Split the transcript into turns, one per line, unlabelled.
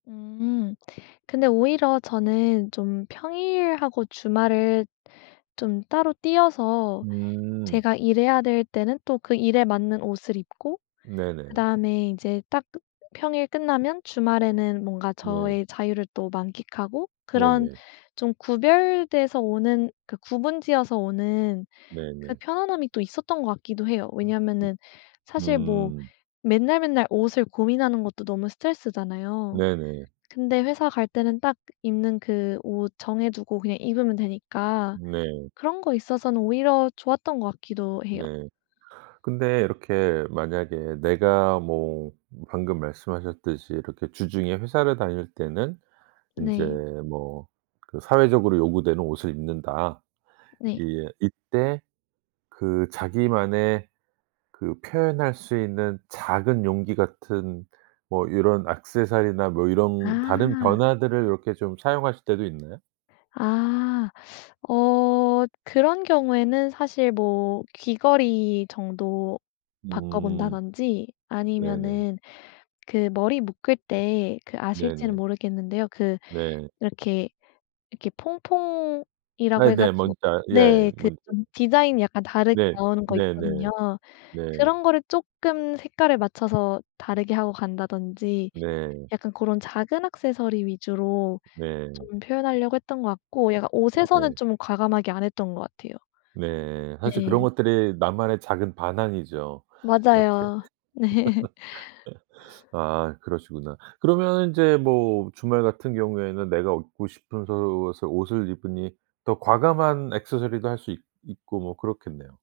음 근데 오히려 저는 좀 평일하고 주말을 좀 따로 떼어서
음.
제가 일해야 될 때는 또 그 일에 맞는 옷을 입고
네네.
그다음에 이제 딱 평일 끝나면 주말에는 뭔가
네.
저의 자유를 또 만끽하고 그런
네네.
좀 구별돼서 오는 그 구분 지어서 오는 그
네네.
편안함이 또 있었던 것 같기도 해요. 왜냐하면은 사실 뭐
음.
맨날 맨날 옷을 고민하는 것도 너무 스트레스잖아요.
네네.
근데 회사 갈 때는 딱 입는 그 옷 정해두고 그냥 입으면 되니까
네.
그런 거에 있어서는 오히려 좋았던 것 같기도 해요.
네. 근데 이렇게 만약에 내가 뭐 방금 말씀하셨듯이 이렇게 주중에 회사를 다닐 때는 인제
네.
뭐 그 사회적으로 요구되는 옷을 입는다.
네.
이 이때 그 자기만의 그 표현할 수 있는 작은 용기 같은 뭐 요런 액세서리나 뭐 이런 다른
아.
변화들을 요렇게 좀 사용하실 때도 있나요?
아. 어 그런 경우에는 사실 뭐 귀걸이 정도
음.
바꿔본다든지
네네.
아니면은 그 머리 묶을 때 그 아실지는
네네.
모르겠는데요. 그
네.
이렇게, 이렇게 퐁퐁이라고
네네. 뭔지
해가지고
알 예.
네. 그
뭔지
좀 디자인이 약간 다르게
네.
나오는 거
네네.
있거든요.
네.
그런 거를 쪼끔 색깔을 맞춰서 다르게 하고 간다든지
네.
약간 고런 작은 액세서리 위주로
네.
좀 표현하려고 했던 것 같고 약간 옷에서는
네.
좀 과감하게 안 했던 것 같아요.
네. 사실 그런
네.
것들이 나만의 작은 반항이죠. 이렇게.
맞아요. 네.
아 그러시구나. 그러면 이제 뭐 주말 같은 경우에는 내가 얻고 싶은 옷을 옷을 입으니 더 과감한 액세서리도 할 수 있 있고 뭐 그렇겠네요.